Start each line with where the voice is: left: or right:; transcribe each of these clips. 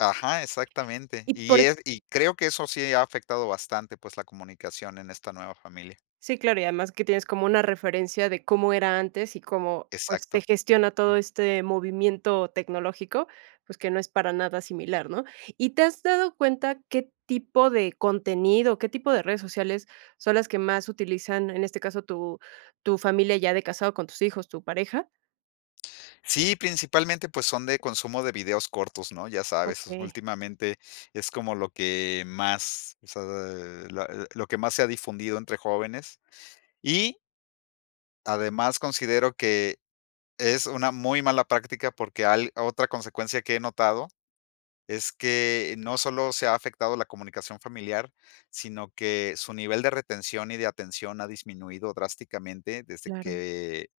left: Ajá, exactamente.
right: Y
left: Y,
right: por
left: es y creo que, eso sí ha afectado bastante, pues, la comunicación en esta nueva familia.
right: Sí, claro, y además que tienes como una referencia, de cómo era antes, y cómo, pues, se
left: Exacto.
right: gestiona todo
left: Mm.
right: este movimiento tecnológico, pues, que no es para nada similar, ¿no? ¿Y te has dado cuenta, qué tipo de contenido, qué tipo de redes sociales, son las que más utilizan, en este caso, tu tu familia ya de casado, con tus hijos, tu pareja?
left: Sí, principalmente, pues, son de consumo de videos cortos, ¿no? Ya sabes,
right: Okey.
left: últimamente, es como lo que más o sea, eh, la lo que más se ha difundido entre jóvenes. Y además, considero que es una muy mala práctica, porque, al otra consecuencia que he notado es que no solo se ha afectado la comunicación familiar, sino que su nivel de retención y de atención ha disminuido drásticamente, desde
right: Claro.
left: que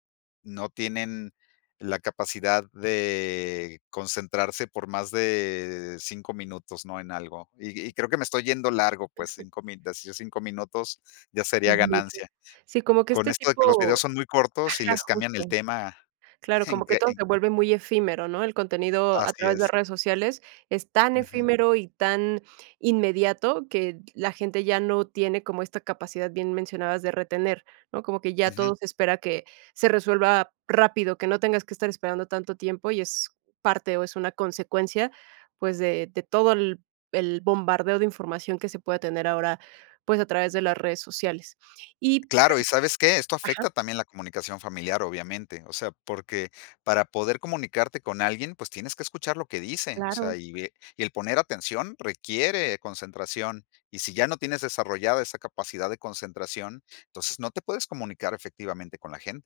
left: no tienen la capacidad de concentrarse por más de 5 minutos, ¿no? En algo. Y y creo que me estoy yendo largo, pues 5 min de así 5 minutos, ya sería
right: Es mucho.
left: ganancia.
right: Sí, como que
left: Con
right: este
left: esto de que los videos
right: tipo
left: son muy cortos, y
right: ajá,
left: les cambian el
right: justo.
left: tema
right: Claro,
left: en
right: como que
left: que,
right: todo,
left: en
right: se vuelve muy efímero, ¿no? El contenido a
left: Así
right: través de
left: es.
right: redes sociales, es tan
left: Ujú.
right: efímero, y tan inmediato, que la gente ya no tiene, como esta capacidad, bien mencionabas, de retener, ¿no? Como que ya
left: Ujú.
right: todo, se espera que se resuelva rápido, que no tengas que estar esperando tanto tiempo, y es parte, o es una consecuencia, pues, de de todo, el el bombardeo de información, que se pueda tener ahora, pues, a través de las redes sociales. Y
left: Claro, ¿y sabes qué? Esto
right: Ajá.
left: afecta también la comunicación familiar, obviamente. O sea, porque, para poder comunicarte con alguien, pues, tienes que escuchar lo que dice, o sea,
right: Claro.
left: y ve y el poner atención requiere concentración. Y si ya no tienes desarrollada esa capacidad de concentración, entonces no te puedes comunicar efectivamente con la gen